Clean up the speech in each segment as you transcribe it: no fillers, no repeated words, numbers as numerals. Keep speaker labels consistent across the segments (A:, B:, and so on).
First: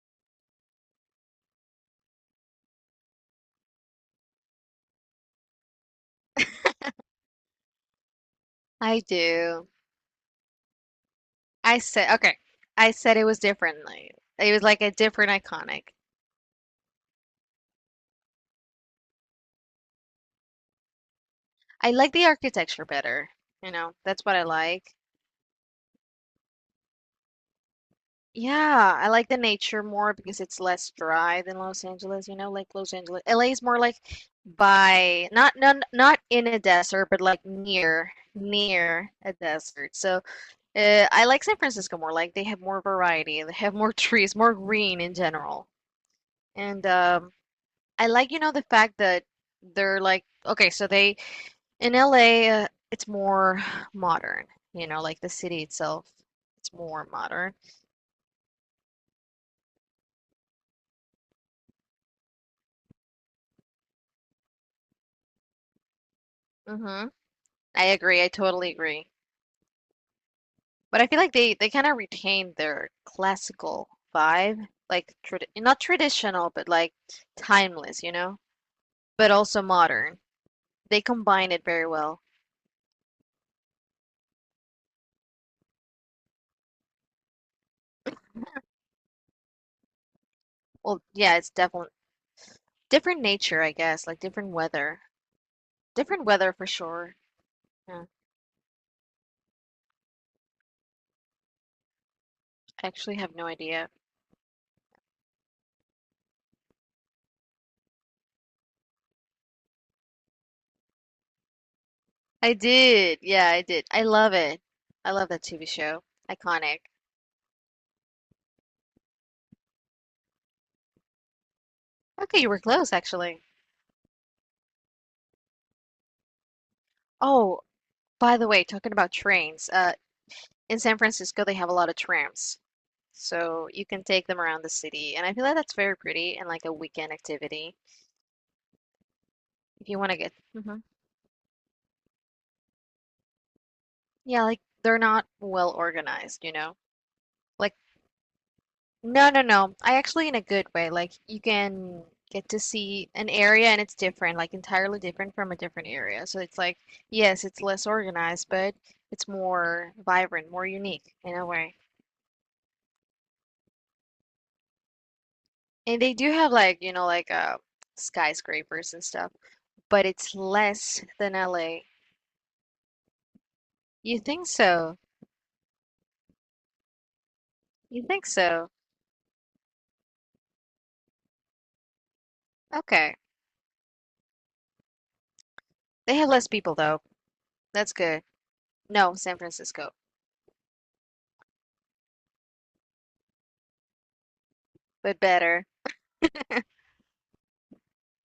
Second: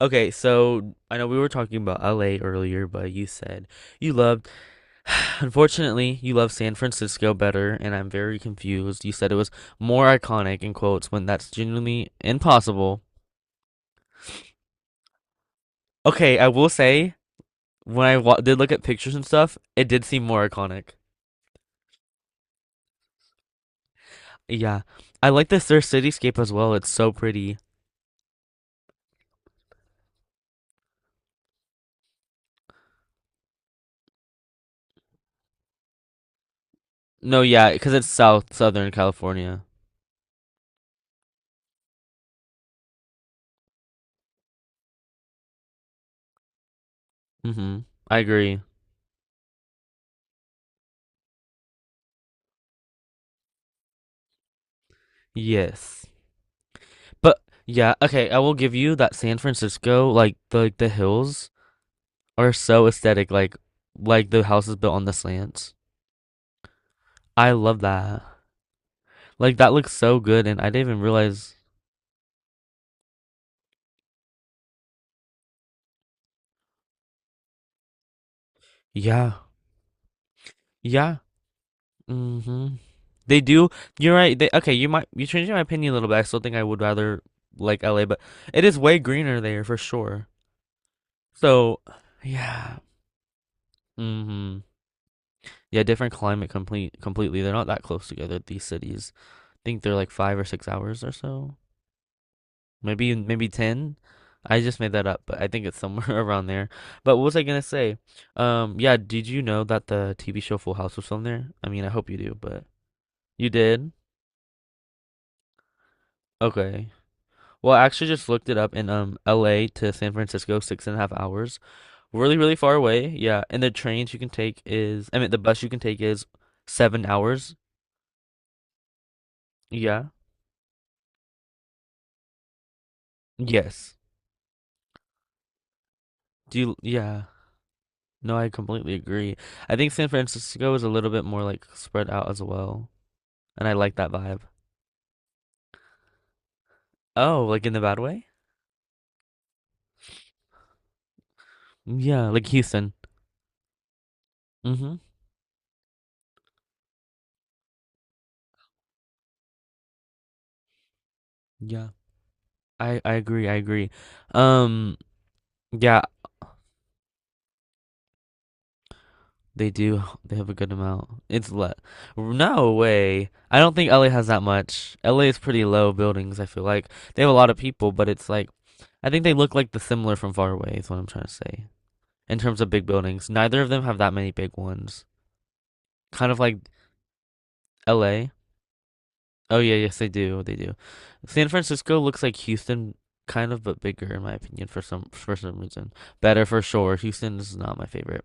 A: Okay, so I know we were talking about LA earlier, but you said you loved, unfortunately, you love San Francisco better, and I'm very
B: I
A: confused. You said it was
B: do.
A: more iconic in quotes when that's
B: I
A: genuinely
B: said, okay. I
A: impossible.
B: said it was differently. It was like a different iconic.
A: Okay, I will say when I wa did look at pictures and stuff, it did seem more iconic.
B: I like the architecture better. You know, that's what I
A: Yeah,
B: like.
A: I like this their cityscape as well. It's so pretty.
B: Yeah, I like the nature more because it's less dry than Los Angeles, you know, like Los Angeles. LA is more like by not in a desert, but
A: No,
B: like
A: yeah, because it's
B: near
A: Southern
B: near a
A: California.
B: desert. So, I like San Francisco more. Like they have more variety, they have more trees, more green in general. And
A: Mm-hmm.
B: I
A: I
B: like, you know,
A: agree.
B: the fact that they're like, okay, so they in LA, it's more modern, you know, like the city itself,
A: Yes.
B: it's more
A: But
B: modern.
A: yeah, okay, I will give you that San Francisco, like the hills are so aesthetic, like the houses built on the slants.
B: Hmm.
A: I love
B: I
A: that.
B: agree. I totally agree.
A: Like that looks so good, and I didn't even
B: But I feel like they
A: realize.
B: they kind of retained their classical vibe, like trad not traditional, but like timeless, you know, but
A: Yeah,
B: also modern. They
A: yeah.
B: combine it very well.
A: Hmm. They do. You're right. They okay. You changed my opinion a little bit. I still think I would rather like LA, but it is way greener there for sure.
B: Well, yeah, it's
A: So
B: definitely
A: yeah.
B: different nature, I guess, like
A: Hmm. Yeah, different
B: different
A: climate
B: weather for
A: complete
B: sure.
A: completely. They're not that
B: Yeah,
A: close together, these cities. I think they're like 5 or 6 hours or so.
B: I
A: Maybe
B: actually have no
A: maybe
B: idea.
A: 10. I just made that up, but I think it's somewhere around there. But what was I gonna say? Yeah, did you know that the TV show Full House was filmed there? I mean, I hope you do,
B: I
A: but
B: did. Yeah,
A: you
B: I did.
A: did?
B: I love it. I love that TV show. Iconic.
A: Okay. Well, I actually just looked it up in LA to San Francisco, six and a half hours. Really,
B: Okay, you
A: really
B: were
A: far
B: close
A: away.
B: actually.
A: Yeah. And the trains you can take is, I mean, the bus you can take is 7 hours.
B: Oh, by the way, talking about trains,
A: Yeah.
B: in San Francisco they have a lot of trams. So you
A: Yes.
B: can take them around the city, and I feel like that's very pretty and
A: Do
B: like a
A: you,
B: weekend
A: yeah.
B: activity
A: No, I completely agree. I
B: if
A: think
B: you
A: San
B: want to get.
A: Francisco
B: Hmm.
A: is a little bit more like spread out as well, and I like that vibe.
B: Yeah, like they're not well organized, you know?
A: Oh, like in
B: Like
A: the bad way?
B: no, no, no. I actually in a good way. Like you can
A: Yeah, like
B: get to
A: Houston.
B: see an area and it's different, like
A: Mm-hmm.
B: entirely different from a different area. So it's like, yes, it's less organized, but it's more vibrant, more unique in a way.
A: Yeah. I agree. I agree. Um,
B: And
A: yeah,
B: they do have like, you know, like skyscrapers and stuff,
A: they do.
B: but it's
A: They have a good
B: less
A: amount.
B: than
A: It's let.
B: LA.
A: No way. I don't think LA
B: You
A: has that
B: think
A: much.
B: so?
A: LA is pretty low buildings, I feel like. They have a lot of people,
B: You
A: but
B: think
A: it's like
B: so?
A: I think they look like the similar from far away is what I'm trying to say. In terms of big
B: Okay.
A: buildings, neither of them have that many big ones.
B: They
A: Kind
B: have
A: of
B: less
A: like
B: people though. That's good.
A: LA?
B: No, San
A: Oh yeah,
B: Francisco,
A: yes they do. They do. San Francisco looks like Houston kind of but bigger in my opinion for some
B: but
A: for some
B: better.
A: reason. Better for sure. Houston is not my favorite.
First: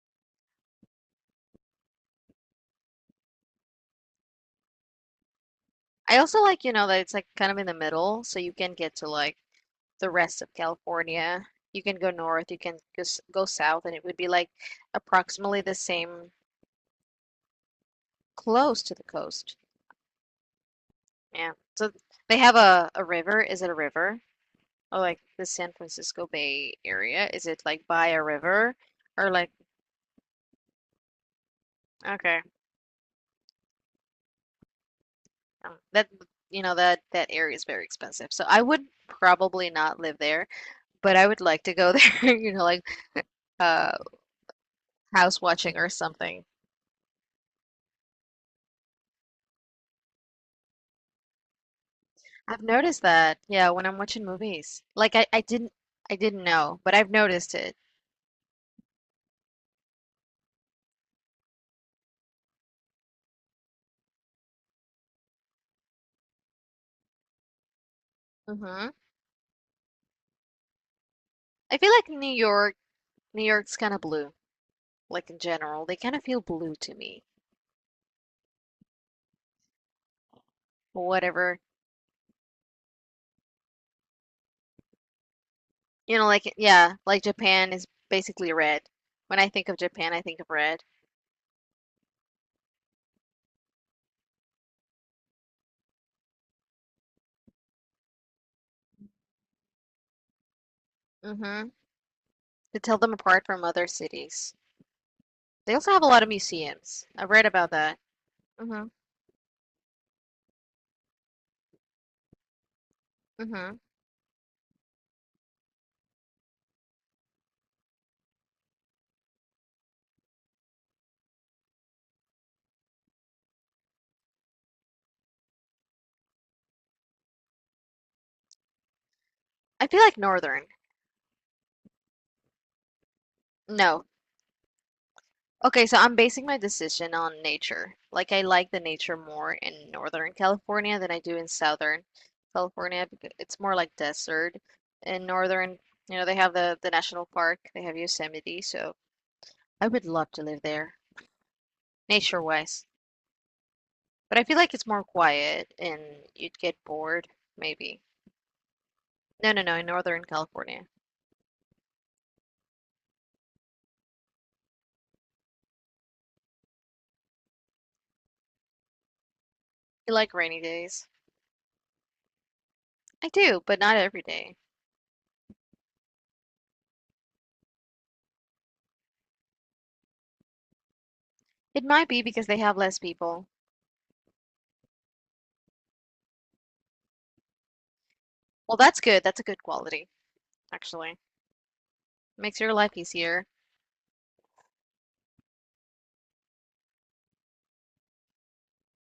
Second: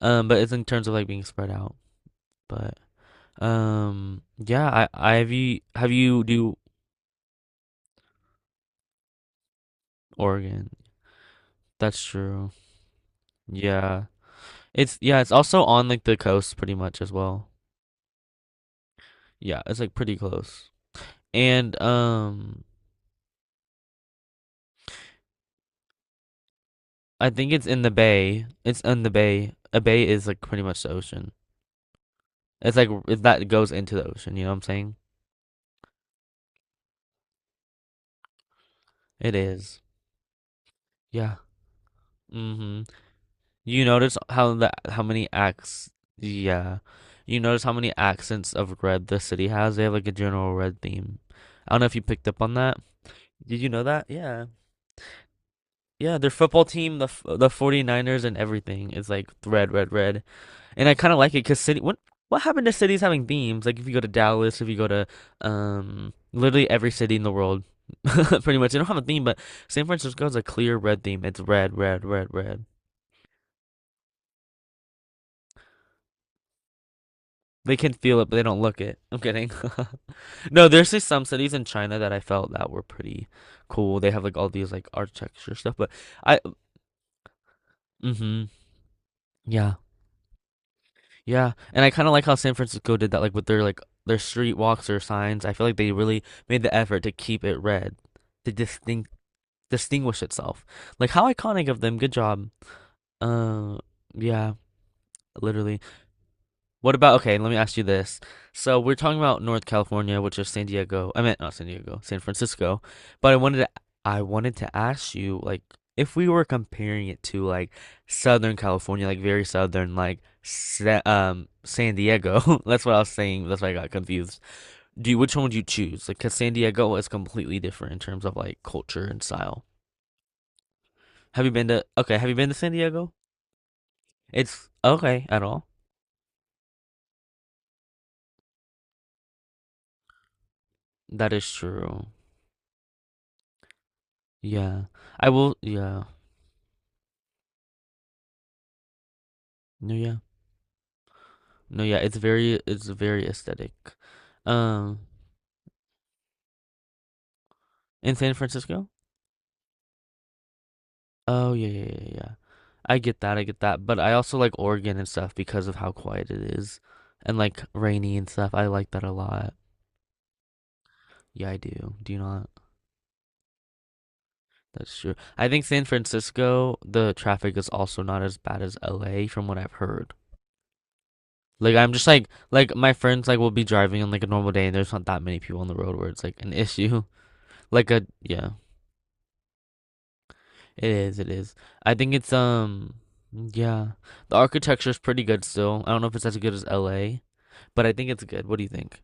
A: But it's in terms of like being spread out. But yeah, I have you have
B: I
A: you
B: also
A: do
B: like, you know, that it's like kind of in the middle, so you can get to like the rest of
A: Oregon.
B: California. You can
A: That's
B: go north,
A: true.
B: you can just go south, and it
A: Yeah.
B: would be like
A: It's
B: approximately
A: also
B: the
A: on like the
B: same
A: coast pretty much as well.
B: close to the coast.
A: Yeah, it's like pretty close.
B: Yeah.
A: And
B: So they have a river. Is it a river? Or like the San Francisco Bay Area?
A: I
B: Is
A: think
B: it
A: it's in
B: like
A: the
B: by a
A: bay.
B: river?
A: It's in the
B: Or like,
A: bay. A bay is like pretty much the ocean.
B: okay.
A: It's like if that goes into the ocean, you know what I'm saying?
B: That, you know, that area is very expensive. So I would
A: It
B: probably
A: is.
B: not live there, but I
A: Yeah.
B: would like to go there, you know,
A: Mm-hmm.
B: like
A: You
B: uh
A: notice how the how many
B: house watching or
A: acts,
B: something.
A: yeah. You notice how many accents of red the city has? They have like a general red theme. I don't know if you picked up on
B: I've
A: that.
B: noticed that.
A: Did you
B: Yeah,
A: know
B: when I'm
A: that?
B: watching
A: Yeah.
B: movies. Like I didn't I
A: Yeah, their
B: didn't
A: football
B: know, but
A: team, the
B: I've
A: f- the
B: noticed it.
A: 49ers and everything is like red, red, red. And I kind of like it because city. What happened to cities having themes? Like if you go to Dallas, if you go to literally every city in the world, pretty much they don't
B: Hmm.
A: have a theme. But San Francisco has a clear red theme. It's red,
B: I feel
A: red,
B: like
A: red,
B: New
A: red.
B: York, New York's kind of blue, like in general. They kind of feel blue to me.
A: They can feel it, but they don't look it. I'm kidding. No, there's just some cities
B: Whatever.
A: in China that I felt that were pretty cool. They have like all these like architecture stuff, but
B: You know,
A: I,
B: like yeah, like Japan is
A: mm-hmm,
B: basically red. When I think
A: yeah.
B: of Japan, I think of red.
A: Yeah, and I kind of like how San Francisco did that, like with their street walks or signs. I feel like they really made the effort to keep it red, to distinct distinguish itself. Like how iconic
B: Hmm.
A: of them. Good job.
B: To tell them apart from
A: Uh,
B: other
A: yeah,
B: cities. They
A: literally.
B: also have a lot of
A: What
B: museums.
A: about,
B: I've
A: okay,
B: read
A: let me
B: about
A: ask you
B: that.
A: this. So
B: Hmm.
A: we're talking about North California, which is San Diego. I meant not San Diego, San Francisco. But I wanted to
B: Hmm.
A: I wanted to ask you, like, if we were comparing it to like Southern California, like very southern, like Sa San Diego. That's what I was saying. That's why I got confused. Do you, which one would you choose? Like because San Diego is completely different in terms of like culture and style.
B: I feel like northern.
A: Have you been to San Diego?
B: No,
A: It's okay at all.
B: okay, so I'm basing my decision on nature. Like I like the nature more in Northern California than I
A: That
B: do in
A: is
B: Southern
A: true.
B: California because it's more like desert.
A: Yeah.
B: In
A: I will,
B: Northern,
A: yeah.
B: you know, they have the national park, they have Yosemite, so I
A: No,
B: would
A: yeah.
B: love to live there,
A: No, yeah. It's very
B: nature-wise.
A: it's very aesthetic.
B: But I feel like it's
A: Um,
B: more quiet and you'd get bored, maybe.
A: in San Francisco?
B: No, no, no, in Northern California.
A: Oh, yeah, yeah, yeah, yeah. I get that. I get that. But I also like Oregon and stuff because of how quiet it is and like rainy and stuff. I like that a lot.
B: You like rainy days.
A: Yeah, I do. Do you not?
B: I do, but not every day.
A: That's true. I think San Francisco, the traffic is also not as bad as LA from what I've heard. Like
B: It
A: I'm just
B: might be
A: like
B: because they
A: like
B: have
A: my
B: less
A: friends like
B: people.
A: will be driving on like a normal day and there's not that many people on the road where it's like an issue. Like a yeah.
B: Well, that's good. That's a good quality,
A: It
B: actually.
A: is, it is. I think it's
B: Makes your life easier.
A: yeah. The architecture is pretty good still. I don't know if it's as good as LA, but I think it's good. What do you think?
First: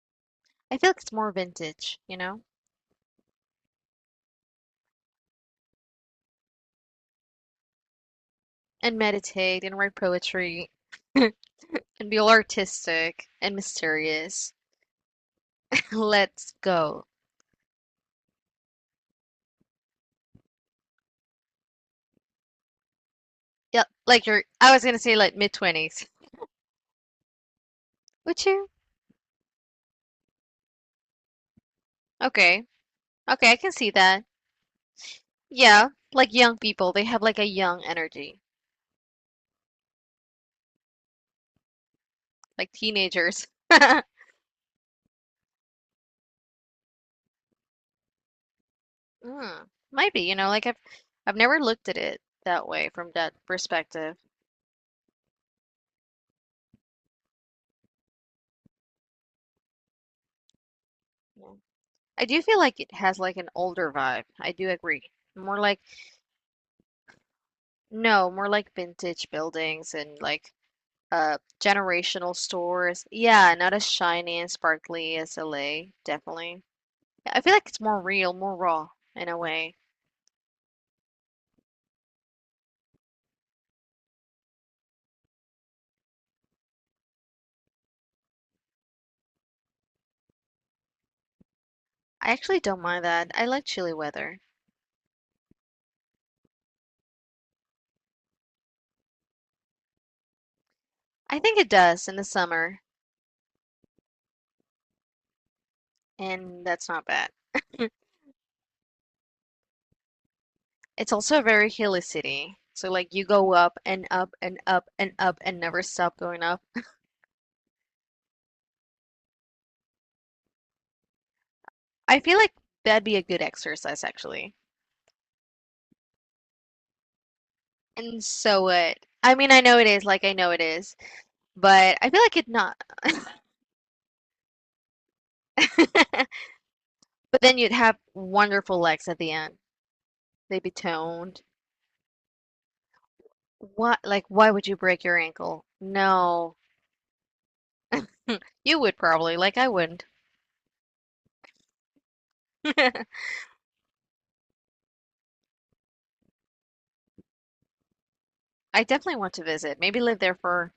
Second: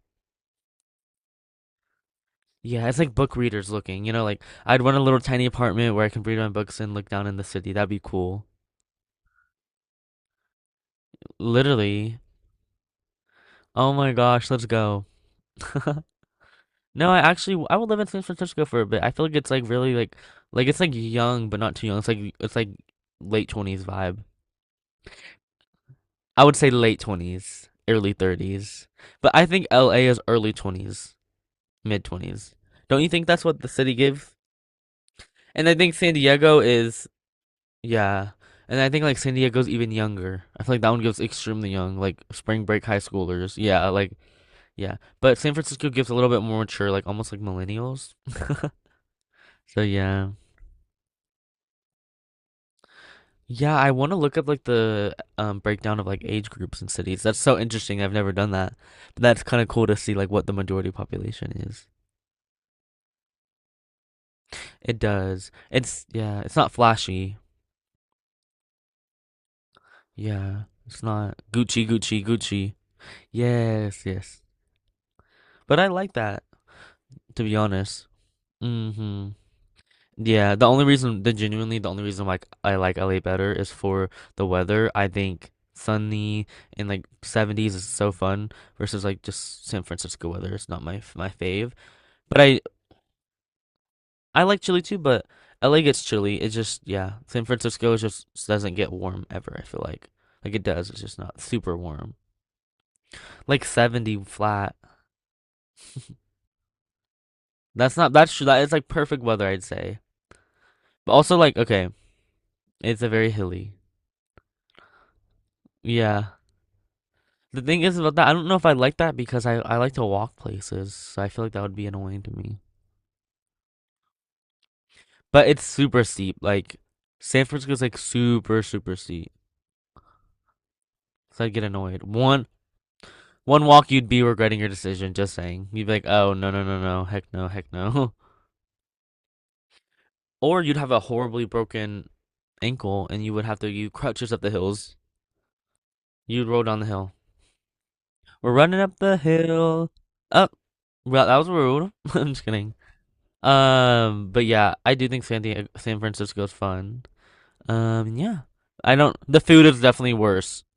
B: I feel like it's more vintage, you know?
A: Yeah, it's like book readers looking. You know, like I'd want a little tiny apartment where I can read my books and look down in the city. That'd be cool.
B: And meditate and write poetry and
A: Literally.
B: be all artistic and
A: Oh my gosh,
B: mysterious.
A: let's go.
B: Let's go.
A: No, I actually I would live in San Francisco for a bit. I feel like it's like really like it's like young but not too young. It's like late 20s
B: Yep,
A: vibe.
B: like you're, I was gonna say like mid 20s.
A: I would say late 20s, early
B: Would you?
A: 30s. But I think LA is early 20s. mid 20s.
B: Okay.
A: Don't you think that's
B: Okay, I
A: what the
B: can see
A: city
B: that.
A: gives? And I
B: Yeah,
A: think San
B: like young
A: Diego
B: people, they
A: is
B: have like a young
A: yeah.
B: energy,
A: And I think like San Diego's even younger. I feel like that one gives extremely young, like spring
B: like
A: break high
B: teenagers.
A: schoolers. Yeah, like yeah. But San Francisco gives a little bit more mature, like almost like millennials.
B: Mm,
A: So
B: might be,
A: yeah.
B: you know, like I've never looked at it that way from that
A: Yeah, I want to
B: perspective.
A: look up like the breakdown of like age groups in cities. That's so interesting. I've never done that. But that's kind of cool to see like what the majority population
B: Yeah.
A: is.
B: I do feel like it has like an older vibe. I do
A: It
B: agree.
A: does.
B: More like
A: It's not flashy.
B: no, more like vintage buildings and like
A: Yeah, it's not Gucci, Gucci,
B: generational
A: Gucci.
B: stores. Yeah, not as
A: Yes,
B: shiny
A: yes.
B: and sparkly as
A: But I
B: LA,
A: like that,
B: definitely. Yeah, I
A: to
B: feel
A: be
B: like it's more
A: honest.
B: real, more raw in
A: Hmm.
B: a way.
A: Yeah, the only reason, the genuinely, the only reason like I like LA better is for the weather. I think sunny and like 70s is so fun versus like just San Francisco weather. It's not my my fave.
B: I
A: But
B: actually
A: I
B: don't mind that. I like chilly weather.
A: I like chilly too, but LA gets chilly. It just yeah, San Francisco is just doesn't get warm ever, I feel like. Like it does, it's just
B: I
A: not
B: think it
A: super
B: does
A: warm.
B: in the summer,
A: Like 70 flat.
B: and that's not bad.
A: That's not that's true. That is like perfect weather, I'd say. But
B: It's
A: also
B: also a
A: like
B: very
A: okay,
B: hilly city. So
A: it's a
B: like you
A: very
B: go
A: hilly.
B: up and up and up and up and never stop
A: Yeah.
B: going up.
A: The thing is about that, I don't know if I like that because I like to walk places, so I feel like that would be
B: I
A: annoying to
B: feel like
A: me.
B: that'd be a good exercise actually.
A: But it's super steep. Like San Francisco's like
B: And
A: super
B: so
A: super
B: it.
A: steep,
B: I mean, I know it is, like I know it is,
A: so I'd get
B: but
A: annoyed.
B: I feel like
A: One
B: it not.
A: one walk you'd be regretting your decision. Just saying, you'd be like,
B: But
A: oh no no no no, heck no
B: then
A: heck
B: you'd have
A: no.
B: wonderful legs at the end.
A: Or
B: They'd be
A: you'd have a
B: toned.
A: horribly broken ankle and you would have to you
B: What,
A: crouch
B: like,
A: up the
B: why would you
A: hills.
B: break your ankle?
A: You'd
B: No,
A: roll down the hill. We're running
B: you
A: up
B: would
A: the
B: probably, like, I
A: hill.
B: wouldn't.
A: Up. Oh, well, that was rude. I'm just kidding. But yeah, I do think San Diego, San Francisco is fun. Yeah,
B: I
A: I don't.
B: definitely want
A: The
B: to
A: food
B: visit.
A: is
B: Maybe
A: definitely
B: live there
A: worse.
B: for,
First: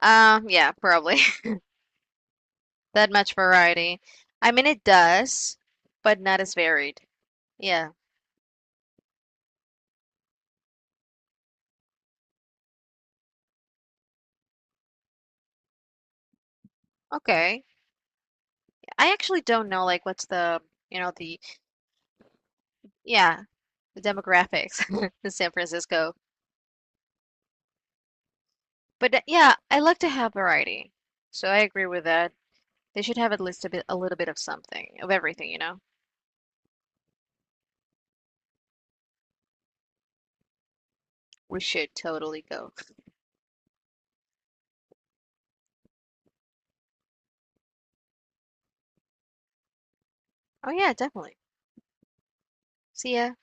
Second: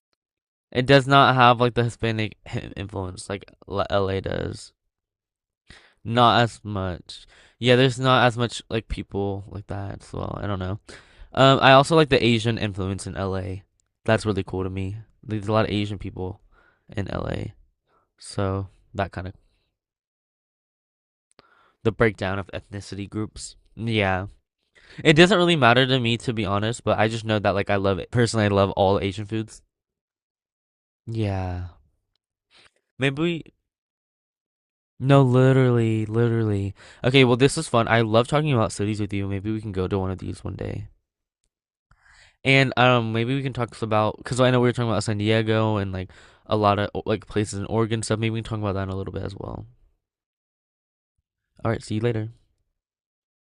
B: yeah,
A: It does
B: probably
A: not have like the Hispanic
B: that
A: influence
B: much
A: like
B: variety.
A: LA
B: I mean,
A: does.
B: it does, but
A: Not
B: not as
A: as
B: varied.
A: much. Yeah,
B: Yeah,
A: there's not as much like people like that as well. I don't know. I also like the Asian influence in LA. That's really cool to me. There's a lot of Asian people in LA,
B: okay.
A: so that
B: I
A: kind of
B: actually don't know, like, what's the, you know, the,
A: the breakdown of ethnicity
B: yeah,
A: groups.
B: the
A: Yeah.
B: demographics
A: It
B: in
A: doesn't
B: San
A: really matter to
B: Francisco.
A: me to be honest, but I just know that like I love it. Personally, I love all
B: But
A: Asian
B: yeah,
A: foods.
B: I like to have variety. So I
A: Yeah.
B: agree with that. They should
A: Maybe
B: have at
A: we
B: least a little bit of something, of
A: no,
B: everything, you know?
A: literally, literally. Okay, well this is fun. I love talking about cities with you. Maybe we can go to one of these one day.
B: We should totally
A: And
B: go.
A: maybe we can talk about cuz I know we were talking about San Diego and like a lot of like places in Oregon stuff. Maybe we can talk about that in a little bit as well.
B: Oh yeah, definitely.
A: All right, see you later.
B: See ya.